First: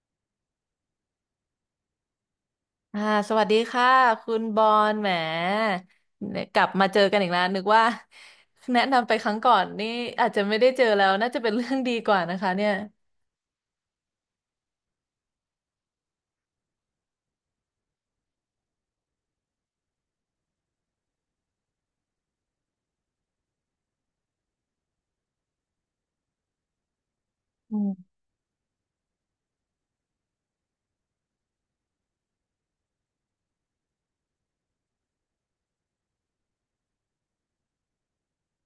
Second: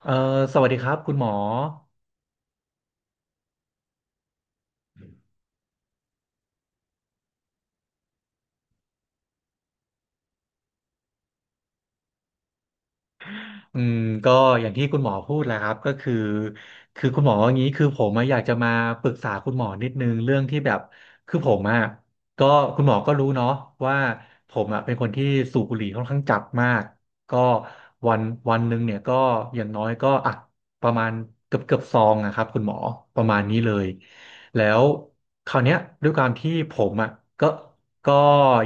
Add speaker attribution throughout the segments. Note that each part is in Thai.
Speaker 1: เอ่อสวัสดีครับคุณหมอ
Speaker 2: อ่าสวัสดีค่ะคุณบอลแหมเนี่ยกลับมาเจอกันอีกแล้วนึกว่า แนะนำไปครั้งก่อนนี่อาจจะไม่ได้เจอแล้วน่าจะเป็นเรื่องดีกว่านะคะเนี่ย
Speaker 1: อืมก็อย่างที่คุณหมอพูดแหละครับก็คือคุณหมออย่างนี้คือผมอะอยากจะมาปรึกษาคุณหมอนิดนึงเรื่องที่แบบคือผมอะก็คุณหมอก็รู้เนาะว่าผมอะเป็นคนที่สูบบุหรี่ค่อนข้างจัดมากก็
Speaker 2: อืม
Speaker 1: วันวันหนึ่งเนี่ยก็อย่างน้อยก็อ่ะประมาณเกือบซองนะครับคุณหมอประมาณนี้เลยแล้วคราวเนี้ยด้วยความที่ผมอ่ะก็ ก็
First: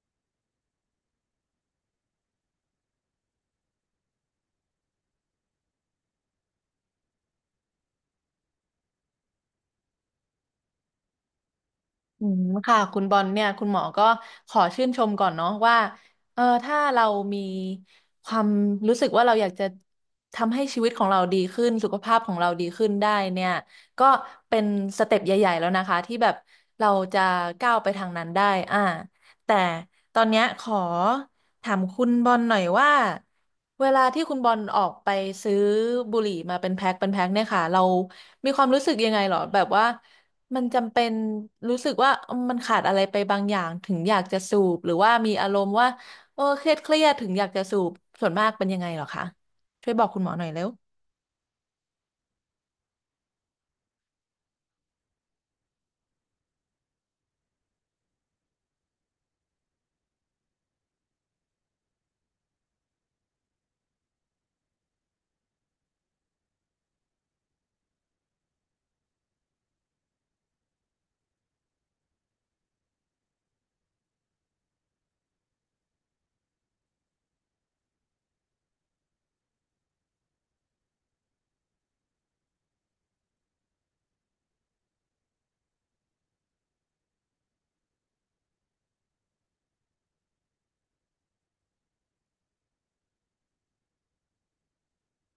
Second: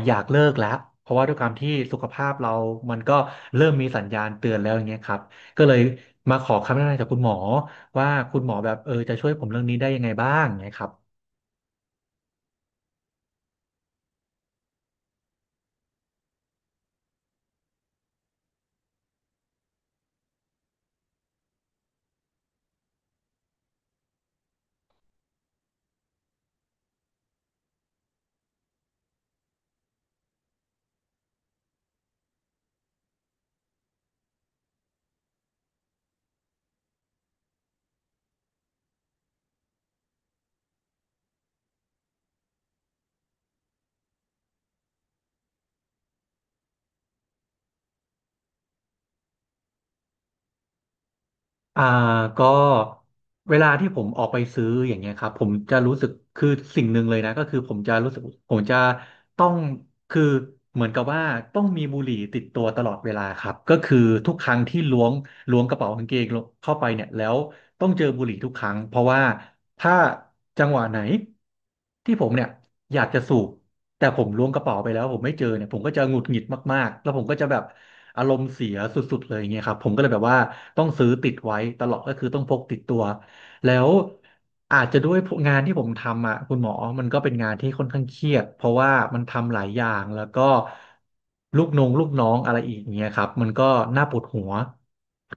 Speaker 1: อยากเลิกแล้วเพราะว่าด้วยความที่สุขภาพเรามันก็เริ่มมีสัญญาณเตือนแล้วอย่างเงี้ยครับก็เลยมาขอคำแนะนำจากคุณหมอว่าคุณหมอแบบจะช่วยผมเรื่องนี้ได้ยังไงบ้างอย่างเงี้ยครับ
Speaker 2: อืมค่ะคุณบอลเนี่ยคุณหมอก็ขอชื่นชมก่อนเนาะว่าเออถ้าเรามีความรู้สึกว่าเราอยากจะทำให้ชีวิตของเราดีขึ้นสุขภาพของเราดีขึ้นได้เนี่ยก็เป็นสเต็ปใหญ่ๆแล้วนะคะที่แบบเราจะก้าวไปทางนั้นได้อ่าแต่ตอนเนี้ยขอถามคุณบอลหน่อยว่าเวลาที่คุณบอลออกไปซื้อบุหรี่มาเป็นแพ็คเป็นแพ็คเนี่ยค่ะเรามีความรู้สึกยังไงหรอแบบว่า มันจำเป็นรู้สึกว่าเอิ่มมันขาดอะไรไปบางอย่างถึงอยากจะสูบหรือว่ามีอารมณ์ว่าเออเครียดถึงอยากจะสูบส่วนมากเป็นยังไงเหรอคะช่วยบอกคุณหมอหน่อยเร็ว
Speaker 1: อ่าก็เวลาที่ผมออกไปซื้ออย่างเงี้ยครับผมจะรู้สึกคือสิ่งหนึ่งเลยนะก็คือผมจะรู้สึกผมจะต้องคือเหมือนกับว่าต้องมีบุหรี่ติดตัวตลอดเวลาครับก็คือทุกครั้งที่ล้วงกระเป๋ากางเกงเข้าไปเนี่ยแล้วต้องเจอบุหรี่ทุกครั้งเพราะว่าถ้าจังหวะไหนที่ผมเนี่ยอยากจะสูบ แต่ผมล้วงกระเป๋าไปแล้วผมไม่เจอเนี่ยผมก็จะหงุดหงิดมากๆแล้วผมก็จะแบบอารมณ์เสียสุดๆเลยอย่างเงี้ยครับผมก็เลยแบบว่าต้องซื้อติดไว้ตลอดก็คือต้องพกติดตัวแล้วอาจจะด้วยงานที่ผมทำอ่ะคุณหมอมันก็เป็นงานที่ค่อนข้างเครียดเพราะว่ามันทำหลายอย่างแล้วก็ลูกน้องอะไรอีกอย่างเงี้ยครับมันก็น่าปวดหัว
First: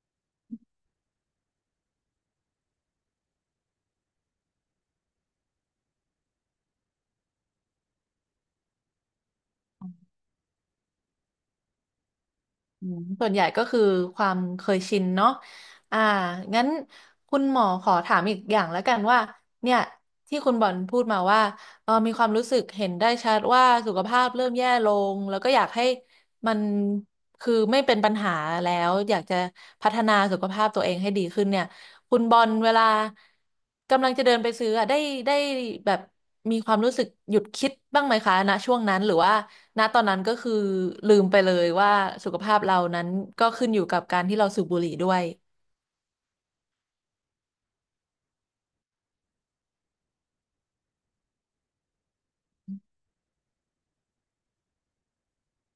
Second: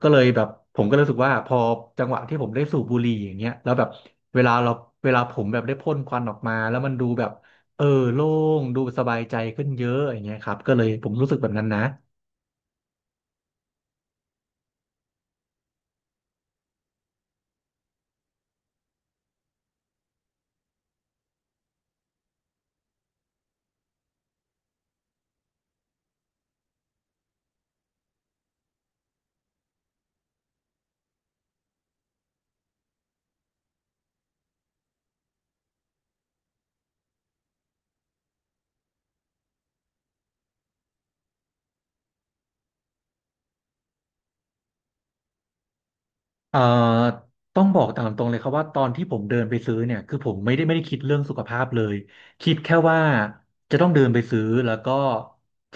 Speaker 1: ก็เลยแบบผมก็รู้สึกว่าพอจังหวะที่ผมได้สูบบุหรี่อย่างเงี้ยแล้วแบบเวลาเราเวลาผมแบบได้พ่นควันออกมาแล้วมันดูแบบ เออโล่งดูสบายใจขึ้นเยอะอย่างเงี้ยครับก็เลยผมรู้สึกแบบนั้นนะ
Speaker 2: อืมส่วนใหญ่ก็คือความเคยชินเนาะอ่า งั้นคุณหมอขอถามอีกอย่างแล้วกันว่า เนี่ยที่คุณบอลพูดมาว่าเออมีความรู้สึกเห็นได้ชัดว่าสุขภาพเริ่มแย่ลง แล้วก็อยากให้มันคือไม่เป็นปัญหาแล้วอยากจะพัฒนาสุขภาพตัวเองให้ดีขึ้นเนี่ย คุณบอลเวลากำลังจะเดินไปซื้ออะได้แบบมีความรู้สึกหยุดคิดบ้างไหมคะณช่วงนั้นหรือว่า ณตอนนั้นก็คือลืมไปเลยว่าสุขภาพเรานั้นก็ขึ้นอยู่กับการที่เราสูบบุหรี่ด้วย
Speaker 1: เอ่อต้องบอกตามตรงเลยครับว่าตอนที่ผมเดินไปซื้อเนี่ยคือผมไม่ได้คิดเรื่องสุขภาพเลยคิดแค่ว่าจะต้องเดินไปซื้อแล้วก็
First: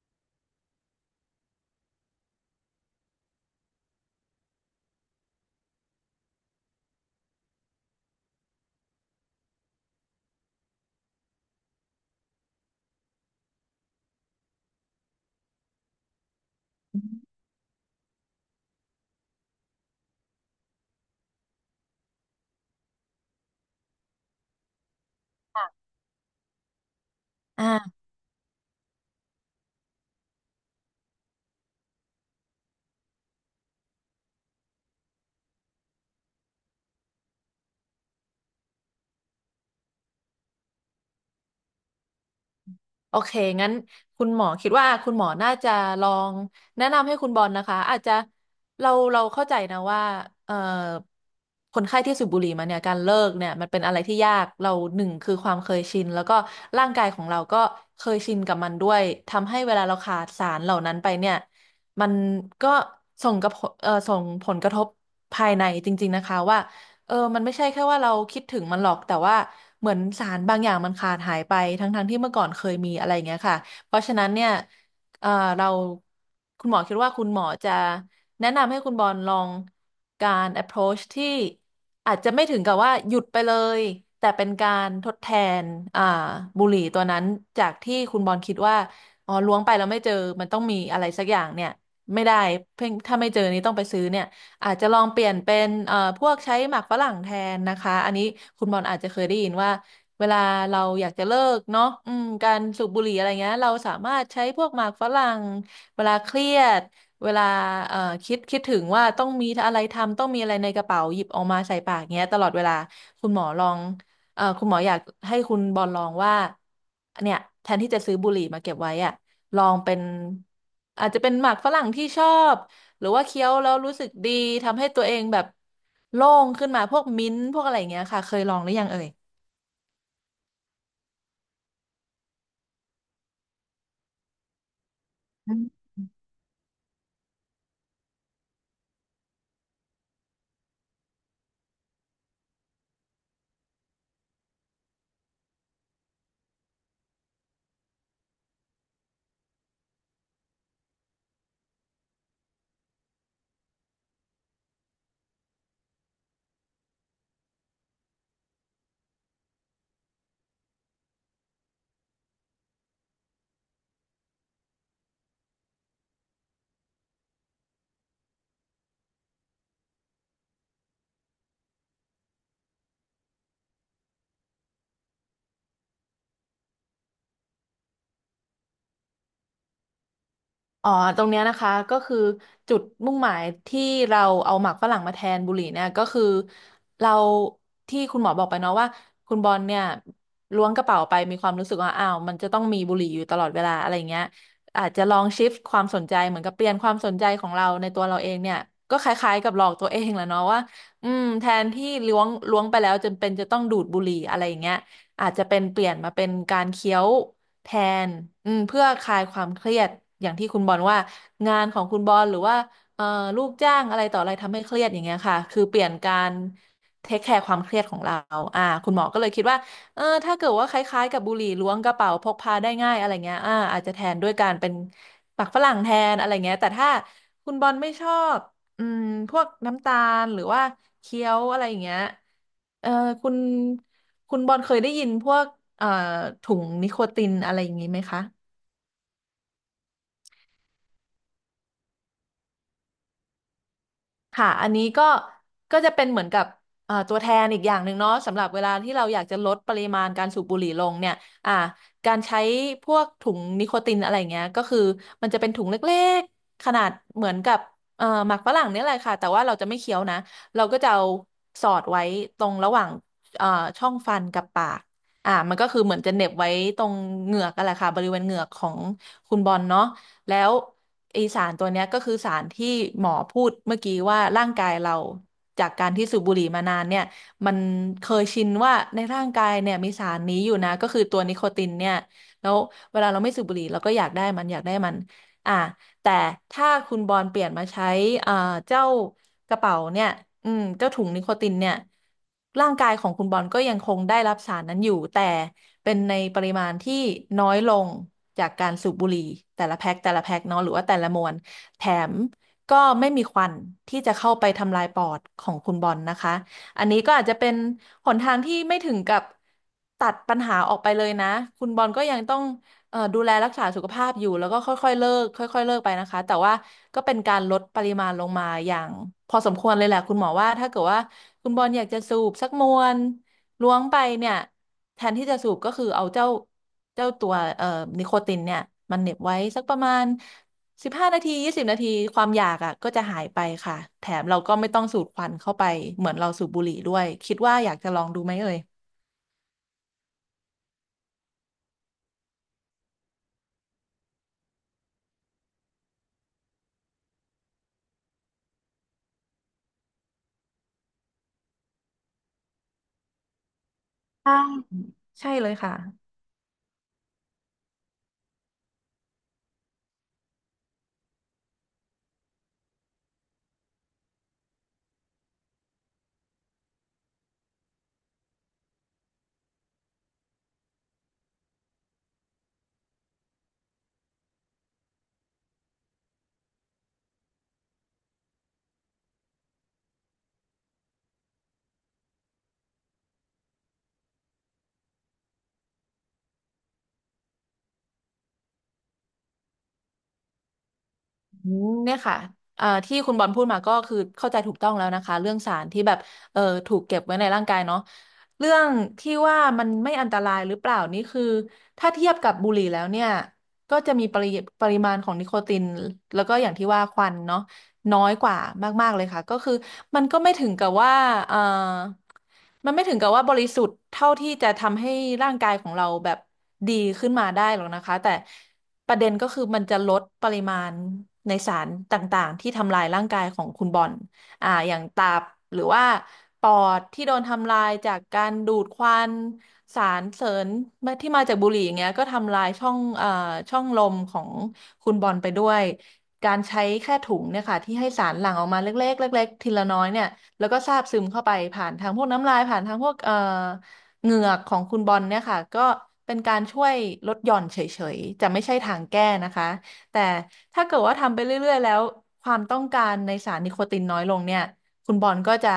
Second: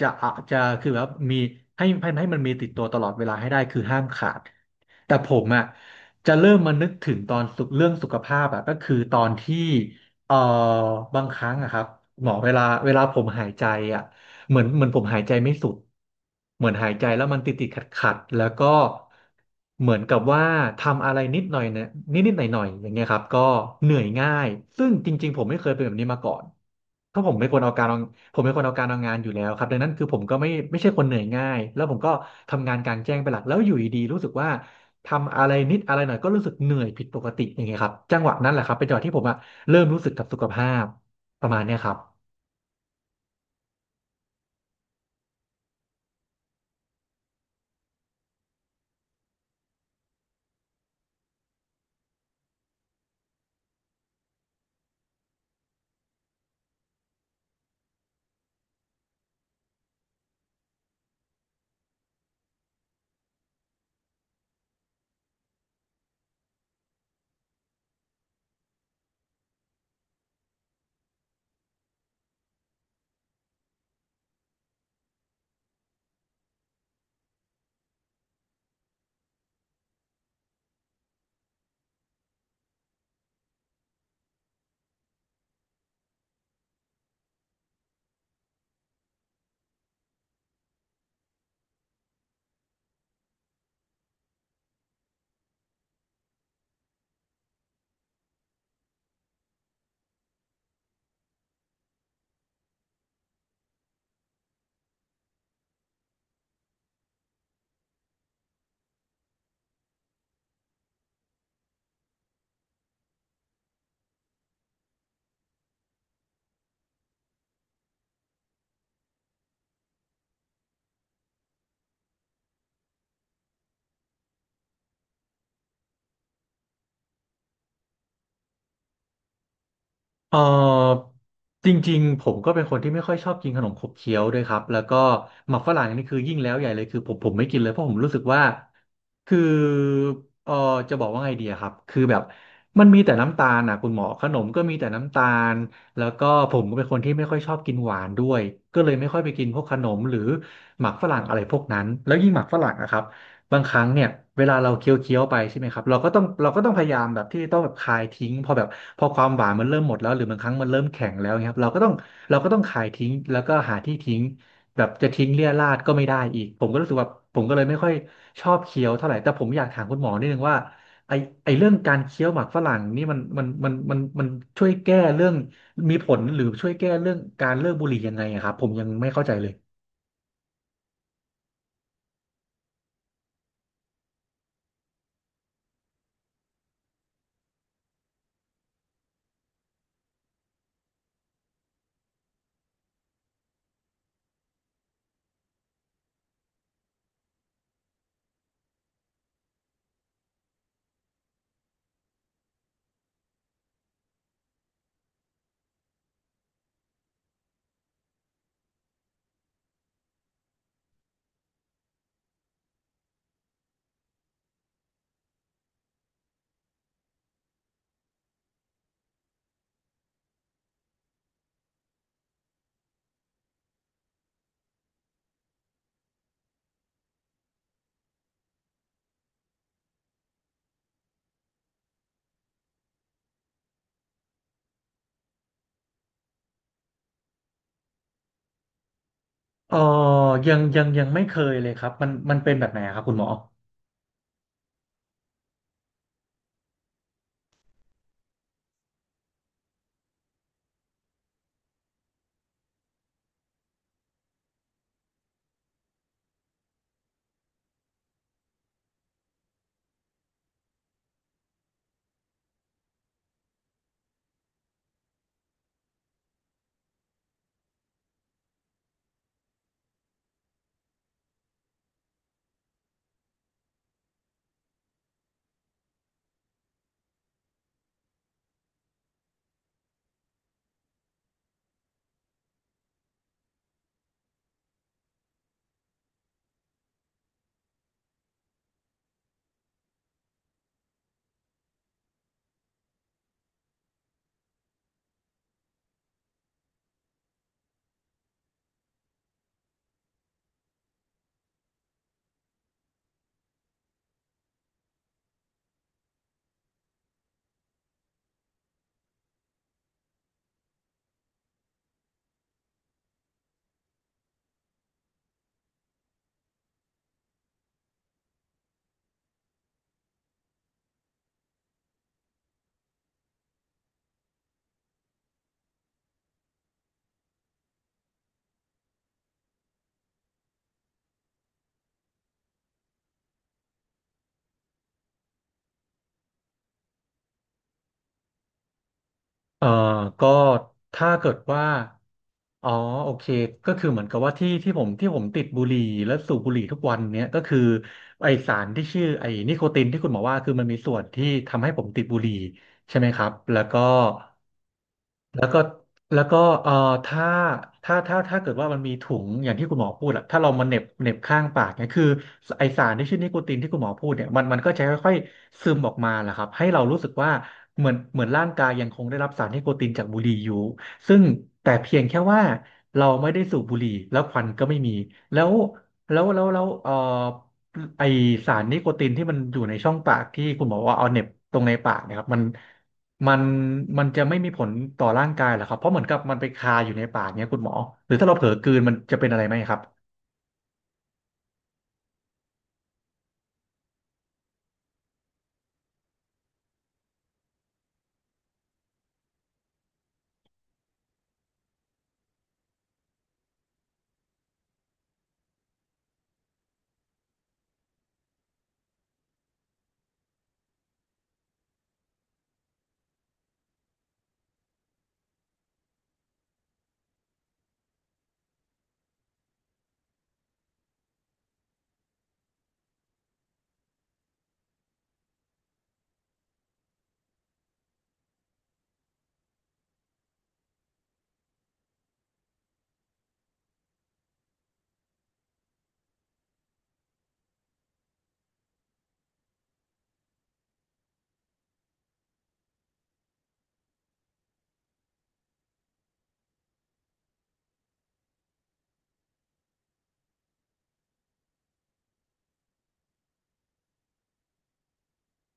Speaker 1: จะอะจะคือแบบมีให้มันมีติดตัวตลอดเวลาให้ได้คือห้ามขาดแต่ผมอ่ะจะเริ่มมานึกถึงตอนสุขเรื่องสุขภาพอ่ะก็คือตอนที่เอ่อบางครั้งอะครับหมอเวลาผมหายใจอ่ะ เหมือนผมหายใจไม่สุดเหมือนหายใจแล้วมันติดขัดแล้วก็เหมือนกับว่าทำอะไรนิดหน่อยเนี่ยนิดหน่อยๆอย่างเงี้ยครับก็เหนื่อยง่ายซึ่งจริงๆผมไม่เคยเป็นแบบนี้มาก่อนเพราะผมเป็นคนเอาการเอา
Speaker 2: อ่า
Speaker 1: ผมเป็นคนเอาการเอางานอยู่แล้วครับดังนั้นคือผมก็ไม่ใช่คนเหนื่อยง่ายแล้วผมก็ทำงานกลางแจ้งเป็นหลักแล้วอยู่ดีๆรู้สึกว่าทำอะไรนิดอะไรหน่อยก็รู้สึกเหนื่อยผิดปกติอย่างเงี้ยครับจังหวะนั้นแหละครับเป็นจังหวะที่ผมอะเริ่มรู้สึกกับสุขภาพประมาณเนี้ยครับ
Speaker 2: โอเค งั้นคุณหมอคิดว่าคุณหมอน่าจะลองแนะนำให้คุณบอลนะคะอาจจะเราเข้าใจนะว่าเอ่อคนไข้ที่สูบบุหรี่มาเนี่ยการเลิกเนี่ยมันเป็นอะไรที่ยากเราหนึ่งคือความเคยชินแล้วก็ร่างกายของเราก็เคยชินกับมันด้วยทำให้เวลาเราขาดสารเหล่านั้นไปเนี่ยมันก็ส่งกับส่งผลกระทบภายในจริงๆนะคะว่า เออมันไม่ใช่แค่ว่าเราคิดถึงมันหรอกแต่ว่าเหมือนสารบางอย่างมันขาดหายไปทั้งๆที่เมื่อก่อนเคยมีอะไรอย่างเงี้ยค่ะเพราะฉะนั้นเนี่ยเออเราคุณหมอคิดว่าคุณหมอจะแนะนำให้คุณบอลลองการ approach ที่อาจจะไม่ถึงกับว่าหยุดไปเลยแต่เป็นการทดแทนอ่าบุหรี่ตัวนั้นจากที่คุณบอลคิดว่าอ๋อล้วงไปแล้วไม่เจอมันต้องมีอะไรสักอย่างเนี่ยไม่ได้เพิ่งถ้าไม่เจอนี่ต้องไปซื้อเนี่ย อาจจะลองเปลี่ยนเป็นพวกใช้หมากฝรั่งแทนนะคะอันนี้คุณบอลอาจจะเคยได้ยินว่าเวลาเราอยากจะเลิกเนาะอืมการสูบบุหรี่อะไรเงี้ยเราสามารถใช้พวกหมากฝรั่งเวลาเครียดเวลาเอ่อคิดถึงว่าต้องมีอะไรทำต้องมีอะไรในกระเป๋าหยิบออกมาใส่ปากเงี้ยตลอดเวลาคุณหมอลองคุณหมออยากให้คุณบอลลองว่าเนี่ยแทนที่จะซื้อบุหรี่มาเก็บไว้อะลองเป็นอาจจะเป็นหมากฝรั่งที่ชอบ หรือว่าเคี้ยวแล้วรู้สึกดีทำให้ตัวเองแบบโล่งขึ้นมาพวกมิ้นท์พวกอะไรอย่างเงี้ยค่ะเคยลองหรือยังเอ่ย
Speaker 1: เออจริงๆผมก็เป็นคนที่ไม่ค่อยชอบกินขนมขบเคี้ยวด้วยครับแล้วก็หมักฝรั่งนี่คือยิ่งแล้วใหญ่เลยคือผมไม่กินเลยเพราะผมรู้สึกว่าคือเออจะบอกว่าไงดีอะครับคือแบบมันมีแต่น้ำตาลนะคุณหมอขนมก็มีแต่น้ำตาลแล้วก็ผมก็เป็นคนที่ไม่ค่อยชอบกินหวานด้วยก็เลยไม่ค่อยไปกินพวกขนมหรือหมักฝรั่งอะไรพวกนั้นแล้วยิ่งหมักฝรั่งนะครับ บางครั้งเนี่ยเวลาเราเคี้ยวไปใช่ไหมครับเราก็ต้องพยายามแบบที่ต้องแบบคายทิ้งพอแบบพอความหวานมันเริ่มหมดแล้วหรือบางครั้งมันเริ่มแข็งแล้วเงี้ยครับเราก็ต้องคายทิ้งแล้วก็หาที่ทิ้งแบบจะทิ้งเรี่ยราดก็ไม่ได้อีกผมก็รู้สึกว่าผมก็เลยไม่ค่อยชอบเคี้ยวเท่าไหร่แต่ผมอยากถามคุณหมอนิดนึงว่าไอไอเรื่องการเคี้ยวหมากฝรั่งนี่มันช่วยแก้เรื่องมีผลหรือช่วยแก้เรื่องการเลิกบุหรี่ยังไงอะครับผมยังไม่เข้าใจเลย
Speaker 2: อ๋อตรงเนี้ยนะคะก็คือจุดมุ่งหมายที่เราเอาหมากฝรั่งมาแทนบุหรี่เนี่ยก็คือเราที่คุณหมอบอกไปเนาะว่าคุณบอลเนี่ยล้วงกระเป๋าไปมีความรู้สึกว่าอ้าวมันจะต้องมีบุหรี่อยู่ตลอดเวลาอะไรเงี้ยอาจจะลองชิฟต์ความสนใจเหมือนกับเปลี่ยนความสนใจของเราในตัวเราเองเนี่ยก็คล้ายๆกับหลอกตัวเองแหละเนาะว่าอืมแทนที่ล้วงไปแล้วจนเป็นจะต้องดูดบุหรี่อะไรอย่างเงี้ยอาจจะเป็นเปลี่ยนมาเป็นการเคี้ยว แทนอืมเพื่อคลายความเครียดอย่างที่คุณบอลว่างานของคุณบอลหรือว่าเอ่อลูกจ้างอะไรต่ออะไรทำให้เครียดอย่างเงี้ยค่ะคือเปลี่ยนการเทคแคร์ความเครียดของเราคุณหมอก็เลยคิดว่าเออถ้าเกิดว่าคล้ายๆกับบุหรี่ล้วงกระเป๋าพกพาได้ง่ายอะไรเงี้ยอาจจะแทนด้วยการเป็นปักฝรั่งแทนอะไรเงี้ยแต่ถ้าคุณบอลไม่ชอบอืมพวกน้ำตาลหรือว่าเคี้ยวอะไรอย่างเงี้ย เออคุณคุณบอลเคยได้ยินพวกเอ่อถุงนิโคตินอะไรอย่างนี้ไหมคะ
Speaker 1: เออยังไม่เคยเลยครับ มันเป็นแบบไหนอะครับคุณหมอ
Speaker 2: ค่ะ อันนี้ก็จะเป็นเหมือนกับตัวแทนอีกอย่างหนึ่งเนาะสำหรับเวลาที่เราอยากจะลดปริมาณการสูบบุหรี่ลงเนี่ยอ่าการใช้พวกถุงนิโคตินอะไรเงี้ยก็คือมันจะเป็นถุงเล็กๆขนาดเหมือนกับหมากฝรั่งเนี่ยแหละค่ะแต่ว่าเราจะไม่เคี้ยวนะ เราก็จะเอาสอดไว้ตรงระหว่างเอ่อช่องฟันกับปากมันก็คือเหมือนจะเหน็บไว้ตรงเหงือกกันแหละค่ะบริเวณเหงือกของคุณบอลเนาะ แล้วไอสารตัวเนี้ยก็คือสารที่หมอพูดเมื่อกี้ว่าร่างกายเราจากการที่สูบบุหรี่มานานเนี่ยมันเคยชินว่าในร่างกายเนี่ยมีสารนี้อยู่นะก็คือตัวนิโคตินเนี่ยแล้วเวลาเราไม่สูบบุหรี่เราก็อยากได้มันอยากได้มันอ่ะ แต่ถ้าคุณบอลเปลี่ยนมาใช้เอ่อเจ้ากระเป๋าเนี่ยอืมเจ้าถุงนิโคตินเนี่ยร่างกายของคุณบอลก็ยังคงได้รับสารนั้นอยู่แต่เป็นในปริมาณที่น้อยลงจากการสูบบุหรี่แต่ละแพ็คแต่ละแพ็คเนาะหรือว่าแต่ละมวนแถมก็ไม่มีควันที่จะเข้าไปทำลายปอดของคุณบอลนะคะอันนี้ก็อาจจะเป็นหนทางที่ไม่ถึงกับตัดปัญหาออกไปเลยนะคุณบอลก็ยังต้อง ดูแลรักษาสุขภาพอยู่แล้วก็ค่อยๆเลิกค่อยๆเลิกไปนะคะแต่ว่าก็เป็นการลดปริมาณลงมาอย่างพอสมควรเลยแหละคุณหมอว่าถ้าเกิดว่าคุณบอลอยากจะสูบสักมวนล้วงไปเนี่ยแทนที่จะสูบก็คือเอาเจ้าตัวนิโคตินเนี่ยมันเหน็บไว้สักประมาณ15 นาที20 นาทีความอยากอ่ะก็จะหายไปค่ะแถมเราก็ไม่ต้องสูดควันเข้าไปเหมือนเราสูบบุหรี่ด้วยคิดว่าอยากจะลองดูไหมเอ่ย
Speaker 1: เอ่อก็ถ้าเกิดว่าอ๋อโอเคก็คือเหมือนกับว่าที่ผมติดบุหรี่และสูบบุหรี่ทุกวันเนี้ยก็คือไอสารที่ชื่อไอนิโคตินที่คุณหมอว่าคือมันมีส่วนที่ทำให้ผมติดบุหรี่ใช่ไหมครับ แล้วก็
Speaker 2: ใช่ใช่
Speaker 1: แล้
Speaker 2: เล
Speaker 1: ว
Speaker 2: ย
Speaker 1: ก็
Speaker 2: ค่ะ
Speaker 1: แล้วก็ถ้าถ้าเกิดว่ามันมีถุงอย่างที่คุณหมอพูดอะถ้าเรามาเหน็บข้างปากเนี่ยคือไอสารที่ชื่อนิโคตินที่คุณหมอพูดเนี่ยมันก็จะค่อยๆซึมออกมาแหละครับให้เรารู้สึกว่าเหมือนร่างกายยังคงได้รับสารนิโคตินจากบุหรี่อยู่ซึ่งแต่เพียงแค่ว่าเราไม่ได้สูบบุหรี่แล้วควันก็ไม่มีแล้วแล้วไอสารนิโคตินที่มันอยู่ในช่องปากที่คุณหมอว่าเอาเหน็บตรงในปากเนะครับมัน มันมันจะไม่มีผลต่อร่างกายเหรอครับเพราะเหมือนกับมันไปคาอยู่ในปากเนี้ยคุณหมอหรือถ้าเราเผลอกลืนมันจะเป็นอะไรไหมครับ
Speaker 2: เนี่ยค่ะที่คุณบอลพูดมาก็คือ เข้าใจถูกต้องแล้วนะคะ เรื่องสารที่แบบเอ่อถูกเก็บไว้ในร่างกายเนาะเรื่องที่ว่ามันไม่อันตรายหรือเปล่านี่คือถ้าเทียบกับบุหรี่แล้วเนี่ยก็จะมีปริมาณของนิโคติน แล้วก็อย่างที่ว่าควันเนาะ น้อยกว่ามากๆเลยค่ะก็คือมันก็ไม่ถึงกับว่าเออมันไม่ถึงกับว่าบริสุทธิ์เท่าที่จะทำให้ร่างกายของเราแบบดีขึ้นมาได้หรอกนะคะแต่ประเด็นก็คือมันจะลดปริมาณในสารต่างๆที่ทำลายร่างกายของคุณบอลอย่างตับหรือว่าปอดที่โดนทำลายจากการดูดควันสารเสริญที่มาจากบุหรี่อย่างเงี้ยก็ทำลายช่องช่องลมของ คุณบอลไปด้วยการใช้แค่ถุงเนี่ยค่ะที่ให้สารหลั่งออกมาเล็กๆเล็กๆทีละน้อยเนี่ยแล้วก็ซาบซึมเข้าไปผ่านทางพวกน้ำลายผ่านทางพวกเหงือกของคุณบอลเนี่ยค่ะก็เป็นการช่วยลดหย่อนเฉยๆจะไม่ใช่ทางแก้นะคะแต่ถ้าเกิดว่าทำไปเรื่อยๆแล้วความต้องการในสารนิโคตินน้อยลงเนี่ยคุณบอลก็จะ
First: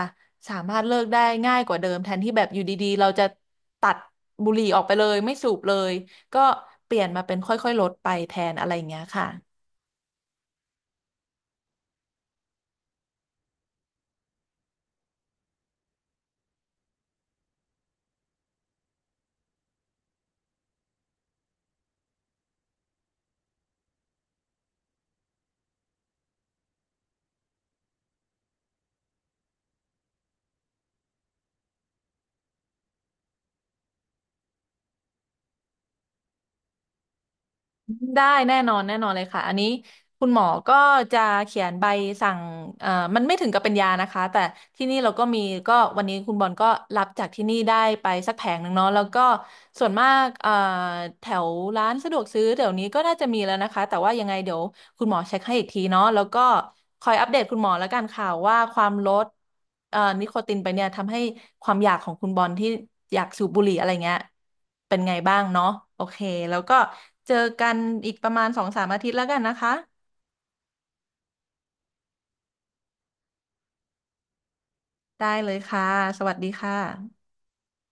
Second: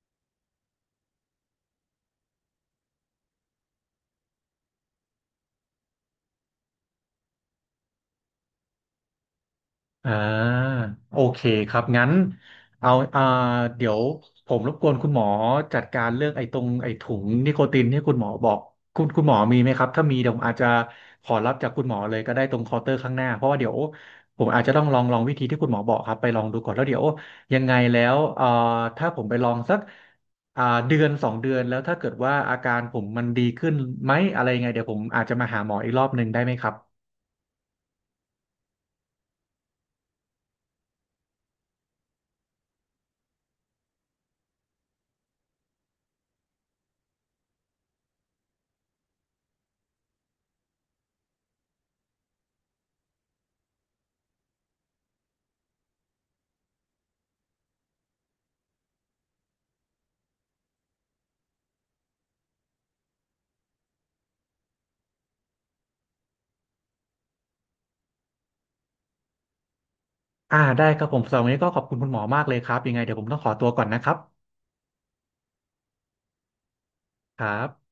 Speaker 2: สามารถเลิกได้ง่ายกว่าเดิมแทนที่แบบอยู่ดีๆเราจะตัดบุหรี่ออกไปเลยไม่สูบเลย ก็เปลี่ยนมาเป็นค่อยๆลดไปแทนอะไรอย่างเงี้ยค่ะ
Speaker 1: อ่าโอเคครับงั้นเอาเดี๋ยวผมรบกวนคุณหมอจัดการเรื่องไอ้ตรงไอ้ถุงนิโคตินที่คุณหมอบอกคุณหมอมีไหมครับถ้ามีเดี๋ยวผมอาจจะขอรับจากคุณหมอเลยก็ได้ตรงเคาน์เตอร์ข้างหน้าเพราะว่าเดี๋ยวผมอาจจะต้องลองวิธีที่คุณหมอบอกครับไปลองดูก่อนแล้วเดี๋ยวยังไงแล้วถ้าผมไปลองสักอ่าเดือนสองเดือนแล้วถ้าเกิดว่าอาการผมมันดีขึ้นไหมอะไรยังไงเดี๋ยวผมอาจจะมาหาหมออีกรอบหนึ่งได้ไหมครับ
Speaker 2: ได้แน่นอนแน่นอนเลยค่ะอันนี้คุณหมอก็จะเขียนใบสั่งเอ่อมันไม่ถึงกับเป็นยานะคะแต่ที่นี่เราก็มีก็วันนี้คุณบอลก็รับจากที่นี่ได้ไปสักแผงหนึ่งเนาะแล้วก็ส่วนมากแถวร้านสะดวกซื้อเดี๋ยวนี้ก็น่าจะมีแล้วนะคะแต่ว่ายังไงเดี๋ยวคุณหมอเช็คให้อีกทีเนาะแล้วก็คอยอัปเดตคุณหมอแล้วกันค่ะว่าความลดนิโคตินไปเนี่ยทำให้ความอยากของคุณบอลที่อยากสูบบุหรี่อะไรเงี้ย เป็นไงบ้างเนาะโอเคแล้วก็เจอกันอีกประมาณสองสามอาทิตย์แล้วกันนะคะ
Speaker 1: อ่าได้ครับผมสำหรับวันนี้ก็ขอบคุณคุณหมอมากเลยครับยังไงเดี๋ยวผมต้องขอตัวก่อนนะครับ
Speaker 2: ได้เลยค่ะสวัสดีค่ะ
Speaker 1: ครับ